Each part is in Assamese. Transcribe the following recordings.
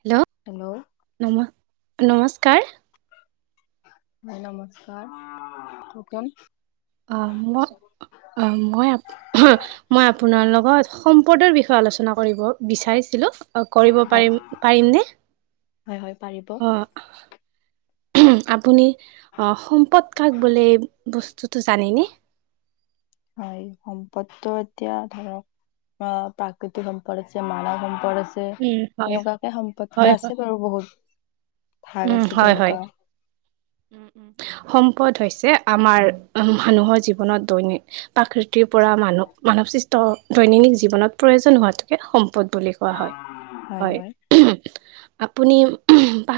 Hello hello. নম, নমস্কাৰ নমস্কাৰ, কোন? অ', মই, অ', মই মই আপোনাৰ লগত সম্পদৰ বিষয়ে আলোচনা কৰিব বিচাৰিছিলোঁ, কৰিব হয় পাৰিম, পাৰিমনে? হয়, হয়, পাৰিব। অঁ আপুনি সম্পদ কাক বোলে, বস্তুটো জানেনে? হয়, সম্পদটো এতিয়া ধৰক অ', প্ৰাকৃতিক সম্পদ আছে, মানৱ সম্পদ আছে উম হয় এনেকুৱাকে হয় সম্পদ্তো হয় আছে বাৰু বহুত ভাগ উম, আছে হয়, হয়। তেনেকুৱা সম্পদ হৈছে আমাৰ, মানুহৰ জীৱনত দৈনিক প্ৰাকৃতিৰ পৰা মানৱ মানৱ সৃষ্ট দৈনন্দিন জীৱনত প্ৰয়োজন হোৱাটোকে সম্পদ বোলে। হয় হয় আপুনি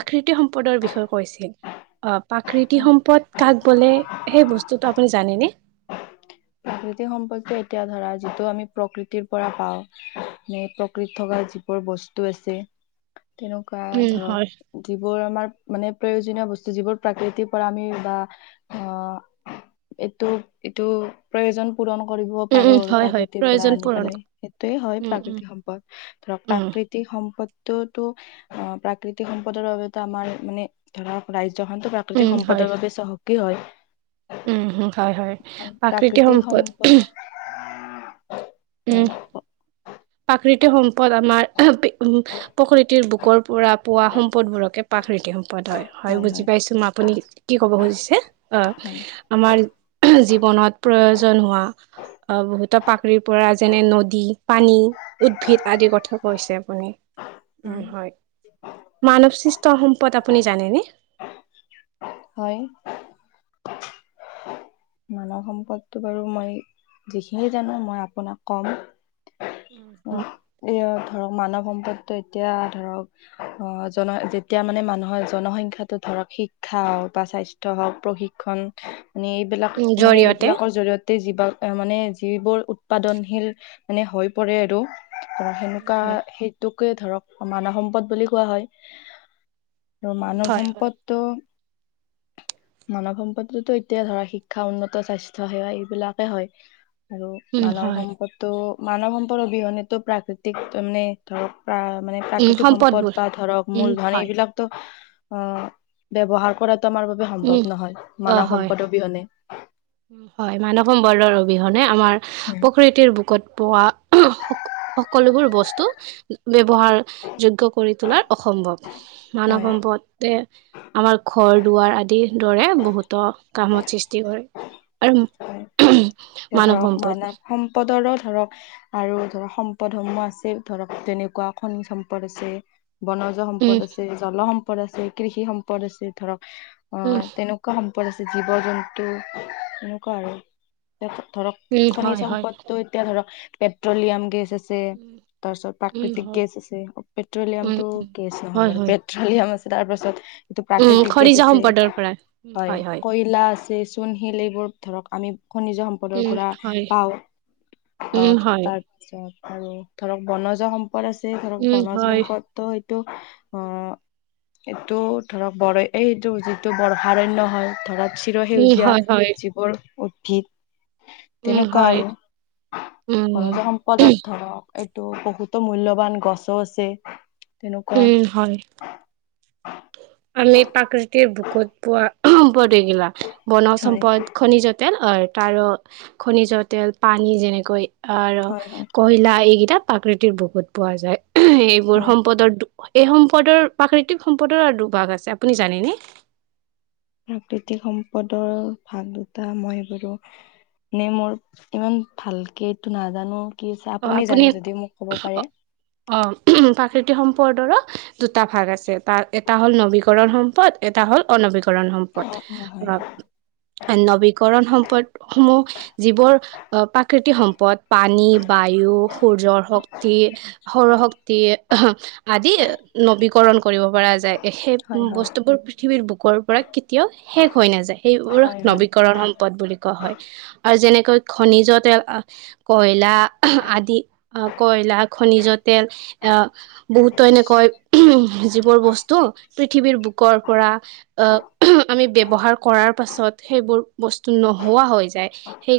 প্ৰাকৃতি সম্পদৰ বিষয়ে কৈছিল প্ৰাকৃতি হয় সম্পদ কাক বোলে সেই বস্তুটো আপুনি জানেনে? প্ৰাকৃতিক সম্পদটো এতিয়া ধৰা যিটো আমি প্ৰকৃতিৰ পৰা পাও ম প্ৰকৃতি থকা বস্তু আছে তেনেকুৱা উম, হয়। ধৰক যিবোৰ আমাৰ মানে প্ৰয়োজনীয় বস্তু যিবোৰ প্ৰাকৃতিৰ পৰা আমি বা অ এইটো এইটো প্ৰয়োজন পূৰণ কৰিব উম, পাৰো উম, আৰু হয়, হয়। প্ৰাকৃতিৰ পৰা প্ৰয়োজন আনি পূৰণ পেলাই ক সেইটোয়েই হয় উম, উম, প্ৰাকৃতিক সম্পদ। ধৰক উম, প্ৰাকৃতিক সম্পদতটো টো অ প্ৰাকৃতিক সম্পদৰ বাবেতো আমাৰ মানে ধৰক ৰাজ্য খনতো উম, প্ৰাকৃতিক হয়। সম্পদৰ বাবে চহকী হয়। উম হয় হয় প্ৰাকৃতিক সম্পদ হয় প্ৰাকৃতি সম্পদ আমাৰ উ প্ৰকৃতিৰ বুকৰ পৰা পোৱা সম্পদ বোৰকে পাকনীতি সম্পদ হয় হয় বুজি পাইছোঁ মই আপুনি কি ক'ব খুজিছে অ হয় আমাৰ জীৱনত প্ৰয়োজন হোৱা অ বহুত পাকৰিৰ পৰা যেনে নদী পানী উদ্ভিদ আদিৰ কথা কৈছে আপুনি উ হয় মানৱ সৃষ্ট সম্পদ আপুনি জানেনে হয় মানৱ সম্পদটো বাৰু মই যিখিনিয়ে জানো মই আপোনাক কম অ এ ধৰক মানৱ সম্পদটো এতিয়া ধৰক অ জন যেতিয়া মানে মানুহৰ জনসংখ্যটো ধৰক শিক্ষা বা স্বাস্থ্য ত হওক প্ৰশিক্ষণ মে এইবিলাক উম মানে জৰিয়তে এইবিলাকৰ জৰি়য়তে যা মানে যিবোৰ উৎপাদনশীল মানে হৈ পৰে আৰু ধৰ সেনেকুৱা হয় সেইটোকে ধৰক মানৱ সম্পদ বুলি কোৱা হয়। আৰু মানৱ হয় হয় সম্পদটো মানৱ সম্পদতো এতিয়া ধৰা শিক্ষা শিক্ষা উন্নত স্বাস্থ্য সেৱা এইবিলাকে হয় আৰু উম মানৱ হয় সম্পদ ত' মানৱ সম্পদ অবিহনে তো প্ৰাকৃতিক মানে ধৰক প্ৰ মানে উম প্ৰাকৃতিক সম্পদ সম্পদবোৰ বা ধৰক উম মূলধন হয় এইবিলাক অ ব্যৱহাৰ কৰাতটো আমাৰ বাবে সম্ভৱ উম নহয় অ মানৱ হয় সম্পদ হয় অবিহনে হয় মানৱ সম্বৰ্দৰ অবিহনে আমাৰ হয় প্ৰকৃতিৰ বুকত পোৱা স সকলোবোৰ বস্তু ব্যৱহাৰ যোগ কৰি তোলাৰ অসম্ভৱ মানৱ হয় সম্পদ তে আমাৰ ঘৰ দুৱাৰ আদিৰ দৰে বহুতো কামত সৃষ্টি কৰে হয় আৰু মানৱ সম্পদ পদৰো ধৰক আৰু ধৰক সম্পদসমূহ আছে ধৰক তেনেকুৱা খনিজ সম্পদ আছে বন উম সম্পদ আছে জল সম্পদ আছে কৃষি সম্পদ আছে ধৰক অ উম তেনেকুৱা এনেকুৱা সম্পদ আছে জীৱ জন্তু এনেকুৱা আৰু ধৰক উম খনি হয় হয় সম্পদটো এতিয়া ধৰক পেট্ৰলিয়াম গেছ আছে আছে উম তাৰ পিছত উম প্ৰাকৃতিক হয় গেছ আছে পেট্ৰলিয়াম উম টো উম গেছ নহয় হয় মানে হয় পেট্ৰলিয়াম আছে তাৰ পাছত এইটো উম প্ৰাকৃতি গেছ খৰিজা আছে সম্পদৰ পৰা উম হয় কয়লা আছে চূণ শিল এইবোৰ ধৰক আমি খনিজ সম্পদৰ উম পৰা হয় পাওঁ উম আহ হয় তাৰ [unintelligible] আৰু ধৰক বনজ সম্পদ আছে ধৰক উম বনজ হয় সম্পদ ত' এইটো অ' এইটো ধৰক বৰ এইটো যিটো বৰ্ষাৰণ্য হয় ধৰক উম হয় হয় চিৰসেউজীয়া যিবোৰ উদ্ভিদ উম তেনেকুৱা হয় আৰু, উম বনজ সম্পদত ধৰক এইটো বহুতো মূল্যৱান গছও আছে। তেনেকুৱা উম, হয়। আমি প্ৰাকৃতিৰ বুকুত পোৱা প্ৰতিগিলা বনজ হয় সম্পদ খনিজ তেল অ', তাৰ খনিজ তেল পানী যেনেকৈ আৰু হয় হয় কয়লা এইকেইটা প্ৰাকৃতিৰ বুকুত পোৱা যায়। এইবোৰ হয় সম্পদৰ তো এই সম্পদৰ, প্ৰাকৃতিক সম্পদৰ আৰু দুভাগ আছে আপুনি জানেনে? প্ৰাকৃতিক সম্পদৰ ভাগ দুটা মই বাৰু নে মোৰ ইমান ভালকে এইটো নাজানো, কি চা আপুনি জানে যদিও মোক ক'ব পাৰে। অ', প্ৰাকৃতিক সম্পদৰো দুটা ভাগ আছে তাৰ এটা হ'ল নবীকৰণ সম্পদ এটা হ'ল অনবীকৰণ সম্পদ, অ অ হয় আ নৱীকৰণ সম্পদ সমূহ, যিবোৰ অ', প্ৰাকৃতিক সম্পদ পানী বায়ু, সূৰ্যৰ শক্তি, সৌৰশক্তি আদি নবীকৰণ কৰিব পৰা যায়, সেই হয় হয় বস্তুবোৰ পৃথিৱীৰ বুকৰ পৰা কেতিয়াও শেষ হৈ নাযায়, সেইবোৰক হয় হয় নৱীকৰণ সম্পদ বুলি ক কোৱা হয় আৰু যেনেকৈ খনিজত তেল‌‌, আ কয়লা আদি। অ', কয়লা, খনিজ তেল আ বহুতো এনেকৈ যিবোৰ বস্তু পৃথিৱীৰ বুকৰ পৰা অ', আমি ব্যৱহাৰ কৰাৰ পাছত সেইবোৰ বস্তু নোহোৱা হৈ যায়।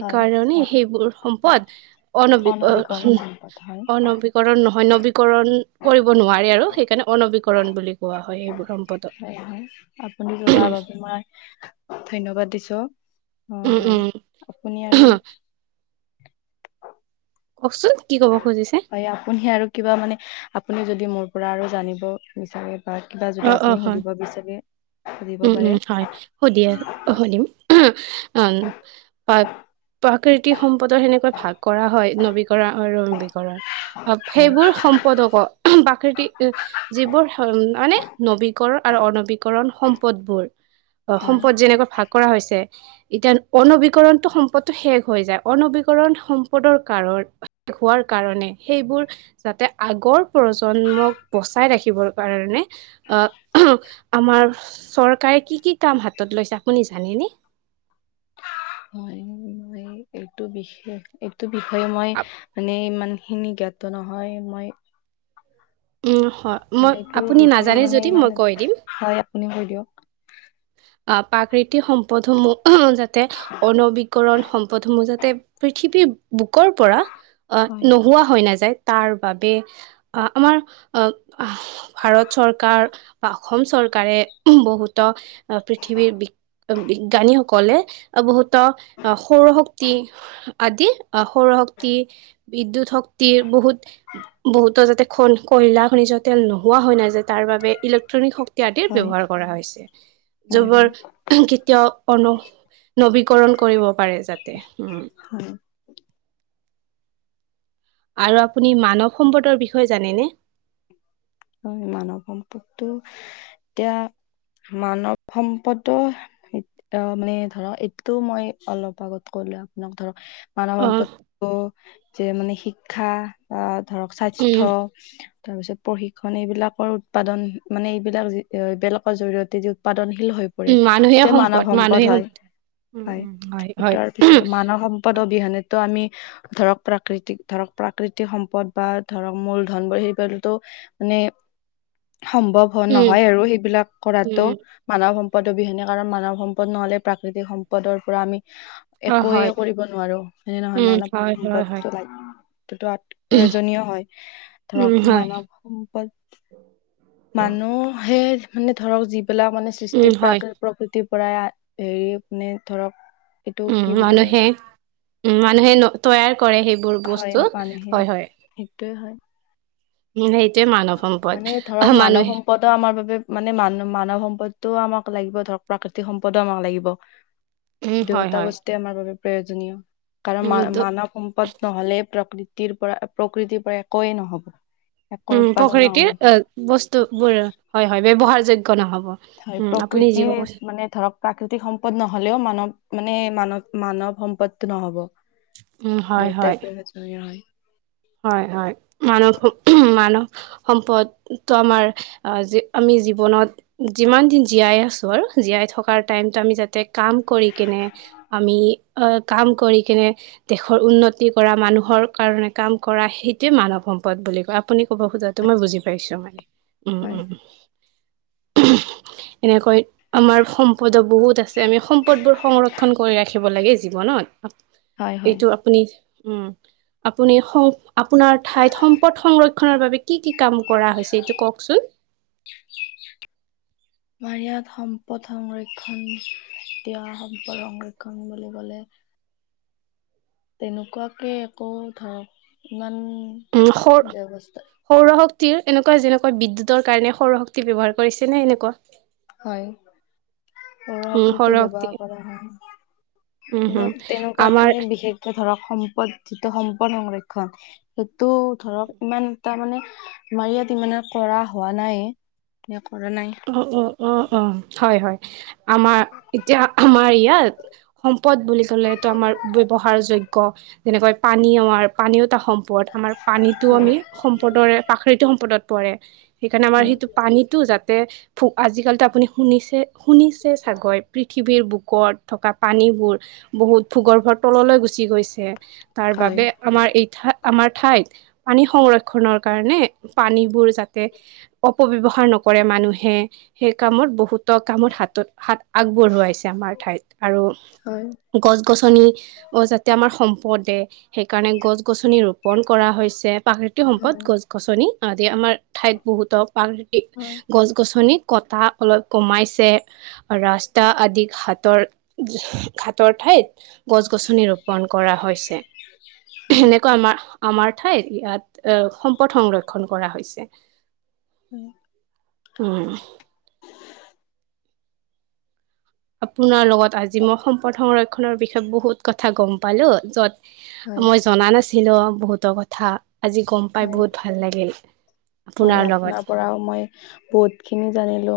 হয় সেইবোৰ সম্পদ অনবি কৰ অনবীকৰণ সম্পদ হয় অনবি কৰণ নহয়, নবীকৰণ কৰিব নোৱাৰে আৰু সেইকাৰণে অনৱীকৰণ বুলি কোৱা হয়, এইবোৰ সম হয়, হয়, আপুনি জনোৱাৰ বাবে মই ধন্যবাদ দিছো। অ', উম হয়, উম আপুনি আৰু কওকচোন, কি ক'ব খুজিছে? হয় আপুনি আৰু কিবা মানে আপুনি যদি মোৰ পৰা আৰু জানিব বিচাৰে হয়, কিবা অ যদি, অ আপুনি হয়। সুধিব বিচাৰে সুধিব উম পাৰে অন [unintelligible] প্ৰাকৃতিক সম্পদৰ সেনেকৈ ভাগ কৰা হয় নৱীকৰণ আৰু নৱীকৰণ। অ', হয় সেইবোৰ সম্পদক' প্ৰাকৃতি যিবোৰ মানে নবীকৰণ আৰু অনবীকৰণ সম্পদবোৰ হয় সম্পদ যেনেকৈ ভাগ কৰা হৈছে এতিয়া অনবীকৰণটো সম্পদটো শেষ হৈ যায়, অনবীকৰণ সম্পদৰ কাৰণ হোৱাৰ কাৰণে সেইবোৰ যাতে, আগৰ প্ৰজন্মক বচাই ৰাখিবৰ কাৰণে অ', আমাৰ চৰকাৰে কি, কি কাম হাতত লৈছে আপুনি জানেনে? হয়, মই এইটো বিষে এইটো বিষয়ে মই মানে ইমান হিনি জ্ঞাত নহয়, মই উম, হয়, মই এইটো আপুনি বিষয়ে নাজানে মানে যদি ইমান মই কৈ দিম। হয় আপুনি কৈ দিয়ক। আ প্ৰাকৃতিক সম্পদসমূহ যাতে অনবীকৰণ সম প্ৰথম বযাতে পৃথিৱীৰ বুকৰ পৰা আ হয় নোহোৱা হৈ নাযায়। তাৰ বাবে আ আমাৰ আ ভাৰত চৰকাৰ বা অসম চৰকাৰে বহুতক বিজ্ঞানীসকলে বহুতত সৌৰশক্তি আদি। আ সৌৰশক্তি। বিদ্যুত শক্তিৰ বহুত বহুতো যাতে কয়লা খনিজ তেল নোহোৱা হয় নাযায়। তাৰ বাবে ইলেক্ট্ৰনিক শক্তি আদিৰ হয় ব্যৱহাৰ কৰা হৈছে। হয় যবৰ হয় কেতিয়াও নৱীকৰণ কৰিব পাৰে যাতে উম। হয় আৰু আপুনি মানৱ সম্পদৰ বিষয়ে জানেনে। হয় মানৱ সম্পদটো এতিয়া মানৱ সম্পদৰ। অ মানে ধৰ এইটো মই অলপ আগত কলো আপোনাক ধৰক। মানৱ অ' সম্পত যে মানে শিক্ষা বা ধৰক স্বাস্থ্য। উম, তাৰ পিছত পঢ়ি মানে এইবিলাকৰ উৎপাদন মানে এইবিলাক এইবিলাকৰ জৰি়য়তে যি উৎপাদনশীল হৈ পৰে উম মানুহে এইটোৱে মানৱ সম্পদ মানুহে হয়। উম, হয়, উম হয়। তাৰ পিছত মানৱ সম্প পদ অবিহনেটো আমি ধৰক প্ৰাকৃতিক, ধৰক প্ৰাকৃতিক সম্পদ বা ধৰক মূলধনবোৰ সেইবোৰতো মানে সম্ভৱ হ' উম, উম, নহয় আৰু সেইবিলাক কৰাতো। উম মানৱ সম্পদ অবিহনে কাৰণ মানৱ সম্পদ নহ'লে প্ৰাকৃতিক সম্পদৰ পৰা আমি অ' একোৱে হয়, কৰিব নোৱাৰো হয় নহয় উম মানব হয়, হয়, হয়, সম্পদটো লাগ এইতোটো প্ৰয়োজনীয় হয় উম ধৰক হয়, মানৱ সম্প মানুহে মানে ধৰক যিবিলাক মানে উম সৃষ্টি হয়। প্ৰাকৃ প্ৰকৃতিৰ পৰাই হেৰি মানে ধৰক। এইটো উম কি বুলি মানুহে উম মানুহে তৈয়াৰ কৰে সেইবোৰ বস্তু হয় হয়। সেইটোৱে হয়। সেইটোৱে মানৱ মানে সম্পদ ধৰক মানৱ মানুহে সম্পদো আমাৰ বাবে মানে মান মানৱ সম্পদটোও আমাক লাগিব ধৰক প্ৰাকৃতিক সম্পদো আমাক লাগিব। উম হয়, দুয়োটা হয়। বস্তুএ আমাৰ বাবে প্ৰয়োজনীয়, কাৰণ উম, মা ত মানৱ সম্পদ নহ'লে, প্ৰকৃতিৰ পৰা প্ৰকৃতিৰ পৰা একোৱে নহ'ব। একো উম। উৎপাদন নহ'ব প্ৰকৃতিৰ বস্তু বোৰ হয় হয় পাৰে। ব্যৱহাৰযোগ্য নহ'ব। হয় উম, আপুনি যি প্ৰকৃতিৰ ক'ব মানে ধৰক প্ৰাকৃতিক সম্পদ নহ'লেও মানৱ মানে মানৱ মানৱ সম্পদটো নহ'ব। উম, হয়, হয়, দুয়োটাই প্ৰয়োজনীয় হয়। হয় হয় মানৱ মানৱ সম্পদটো আমাৰ আমি জীৱনত যিমান দিন জীয়াই আছো আৰু জীয়াই থকাৰ টাইমতটো আমি যাতে কাম কৰি কিনে আমি অ কাম কৰি কেনে, দেশৰ উন্নতি কৰা মানুহৰ কাৰণে কাম কৰা সেইটোৱে মানৱ সম্পদ বুলি কয়, আপুনি ক'ব খোজাটো মই বুজি পাইছোঁ মানে। উম! হয় উম! এনেকৈ আমাৰ সম পদ বহুত আছে আমি সম্পদবোৰ সংৰক্ষণ কৰি ৰাখিব লাগে, জীৱনত হয় হয়। এইটো আপুনি। আপুনি আপোনাৰ ঠাইত সম্পদ সংৰক্ষণৰ বাবে কি কি কাম কৰা হৈছে এইটো কওঁকচোন। আমাৰ ইয়াত সম্পদ সংৰক্ষণ এতিয়া সম্পদ সংৰক্ষণ বুলি ক'লে তেনেকুৱাকে একো ধৰক ইমান উম! সৌৰ ব্যৱস্থা সৌৰ শক্তিৰ এনেকুৱা যেনেকুৱা বিদ্যুতৰ কাৰণে সৌৰ শক্তি ব্যৱহাৰ কৰিছে নে এনেকুৱা? হয়। উম সৌৰ পৰসক্ৰিটো শক্তি ব্যৱহাৰ কৰা হয়। উম হম বাট আমাৰ তেনেকুৱাকে বিশেষ এ ধৰক সম্পদ যিটো সম্পদ সংৰক্ষণ, সেইটো ধৰক ইমান তাৰমানে, আমাৰ ইয়াত ইমানে কৰা হোৱা নাই। নে কৰা নাই উ উ অ' অ'। হয় হয়। আমাৰ এতিয়া আমাৰ ইয়াত সম্পদ বুলি ক'লে ইটো আমাৰ ব্যৱহাৰ যোগ্য যেনেকে পানী আমাৰ পানীও'টা সম্পদ আমাৰ পানীটো হয় আমি সম্পদৰে প্ৰাকৃতি সম্পদত পৰে। সেইকাৰণে আমাৰ হয় সেইটো পানীটো যাত তে ফু আজিকালিতো আপুনি শুনিছে- শুনিছে ছাগৈ পৃথিৱীৰ বুকত থকা পানীবোৰ বহুত ভূগৰ্ভৰ তললৈ গুচি গৈছে, তাৰ হয় বাবে আমাৰ এইঠা- আমাৰ ঠাইত পানী সংৰক্ষণৰ কাৰণে পানীবোৰ যাতে অপব্যৱহাৰ নকৰে মানুহে সেই কামত বহুতো কামত হাতত হাত আগবঢ়োৱাইছে আমাৰ ঠাইত আৰু হয়। গছ-গছনি, অ যাতে আমাৰ সম্পদে- সেইকাৰণে গছ-গছনি ৰূপ- পন কৰা হৈছে, প্ৰাকৃতিক সম্পদ হয় গছ-গছনি আদি আমাৰ ঠাইত বহুত [unintelligible] হয় ছৰি কটা অলপ কমাইছে। ৰাস্তা আদি ঘাটৰ- ঘাটৰ ঠাইত গছ-গছনি ৰোপন কৰা হৈছে। হয় হয় এনেকুৱা আমা-আমাৰ ঠাই এ সম্পদ সংৰক্ষণ কৰা হৈছে। [unintelligible] উম্। আপোনাৰ লগত আজি মই সম্পদ সংৰক্ষনৰৰ বিষয়ে বহুত কথা গ'ম পালো, য'ত হয় মই জনা নাছিলো বহুত' কথা, আজি গম পাই হয় বহুত ভাল লাগিল। হয় আপোনাৰ পৰাও মই বহুত খিনি জানিলো।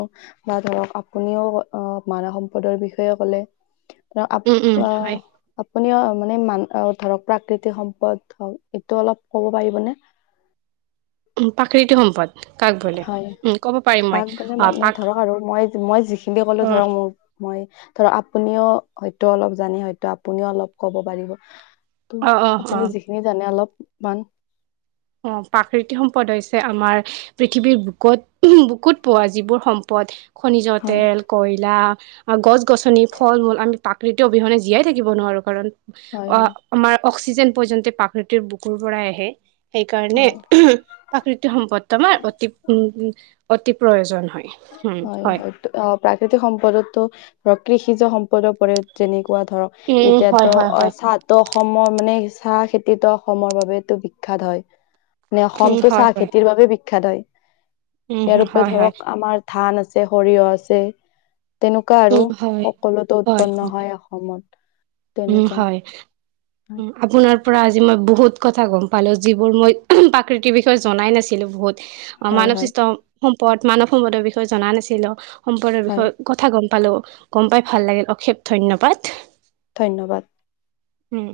বা ধৰক আপুনিও অ, মানৱ সম্পদৰ বিষয়ে ক'লে। ৰ আপ, উম উম হয় অ'। আপুনি অ মানে মান ধৰক প্ৰাকৃতিক সম্পদ হওক এইটো অলপ ক'ব পাৰিবনে? প্ৰাকৃতিক সম্পদ? কাক বোলে হয়। উম ক'ব পাৰিম মই কাক মানে অ মানে পাক ধৰক আৰু মই মই যিখিনি কলো অ ধৰক মোৰ মই, ধৰ আপুনিও হয়তো অলপ জানে হয়তো আপুনিও অলপ ক'ব পাৰিব। ত' অ অ অ আপুনি যিখিনি জানে অলপমান অ' প্ৰাকৃতিক সম্পদ হৈছে আমাৰ পৃথিৱীৰ বুকত, বুকুত পোৱা যিবোৰ সম্পদ খনিজ' হয় তেল, কইলা আৰু গছ-গছনি, ফল-মূল আমি প্ৰাকৃতি অবিহনে জীয়াই থাকিব নোৱাৰো কাৰণ- হয় হয় অ' আমাৰ অক্সিজেন পৰ্যন্ত প্ৰাকৃতিক বুকুৰ পৰাই আহে সেইকাৰণে হয় প্ৰাকৃতিক সম্পদটো আমাৰ অতি উ' অতি প্ৰয়োজন হয়। হয় হয়। অ প্ৰাকৃতিক সম্পদতো, ধক কৃষিজ সম্পদৰ ফলত যেনেকুৱা ধৰক উম হয় এতিয়াতো হয় অ হয় চাত ত অসমৰ মানে চাহ খেতিটো অসমৰ বাবেটো বিখ্যাত হয়। উম অসমতটো হয় চাহ হয় খেতিৰ বাবে বিখ্যাত হয়। উম ইয়াৰপৰি হয় হয় ধৰক আমাৰ ধান আছে, সৰিয়হ আছে, তেনেকুৱা আৰু- উম হয় সকলোতে উৎপন্ন হয়। অসমত উম, তেনেকুৱা হয়। হয় আপোনাৰ পৰা আজি মই বহুত কথা গম পালো যিবোৰ মই প্ৰাকৃতিৰ বিষয়ে জনাই নাছিলো বহুত। অ', হয় মানৱ হয় সৃষ্ট সম্পদ মানৱ সম্পদৰ বিষয়ে জনা নাছিলো সম্পদৰ হয় বিষয়ে কথা গম পালোঁ গম পাই ভাল লাগিল অশেষ ধন্যবাদ ধন্যবাদ। উম।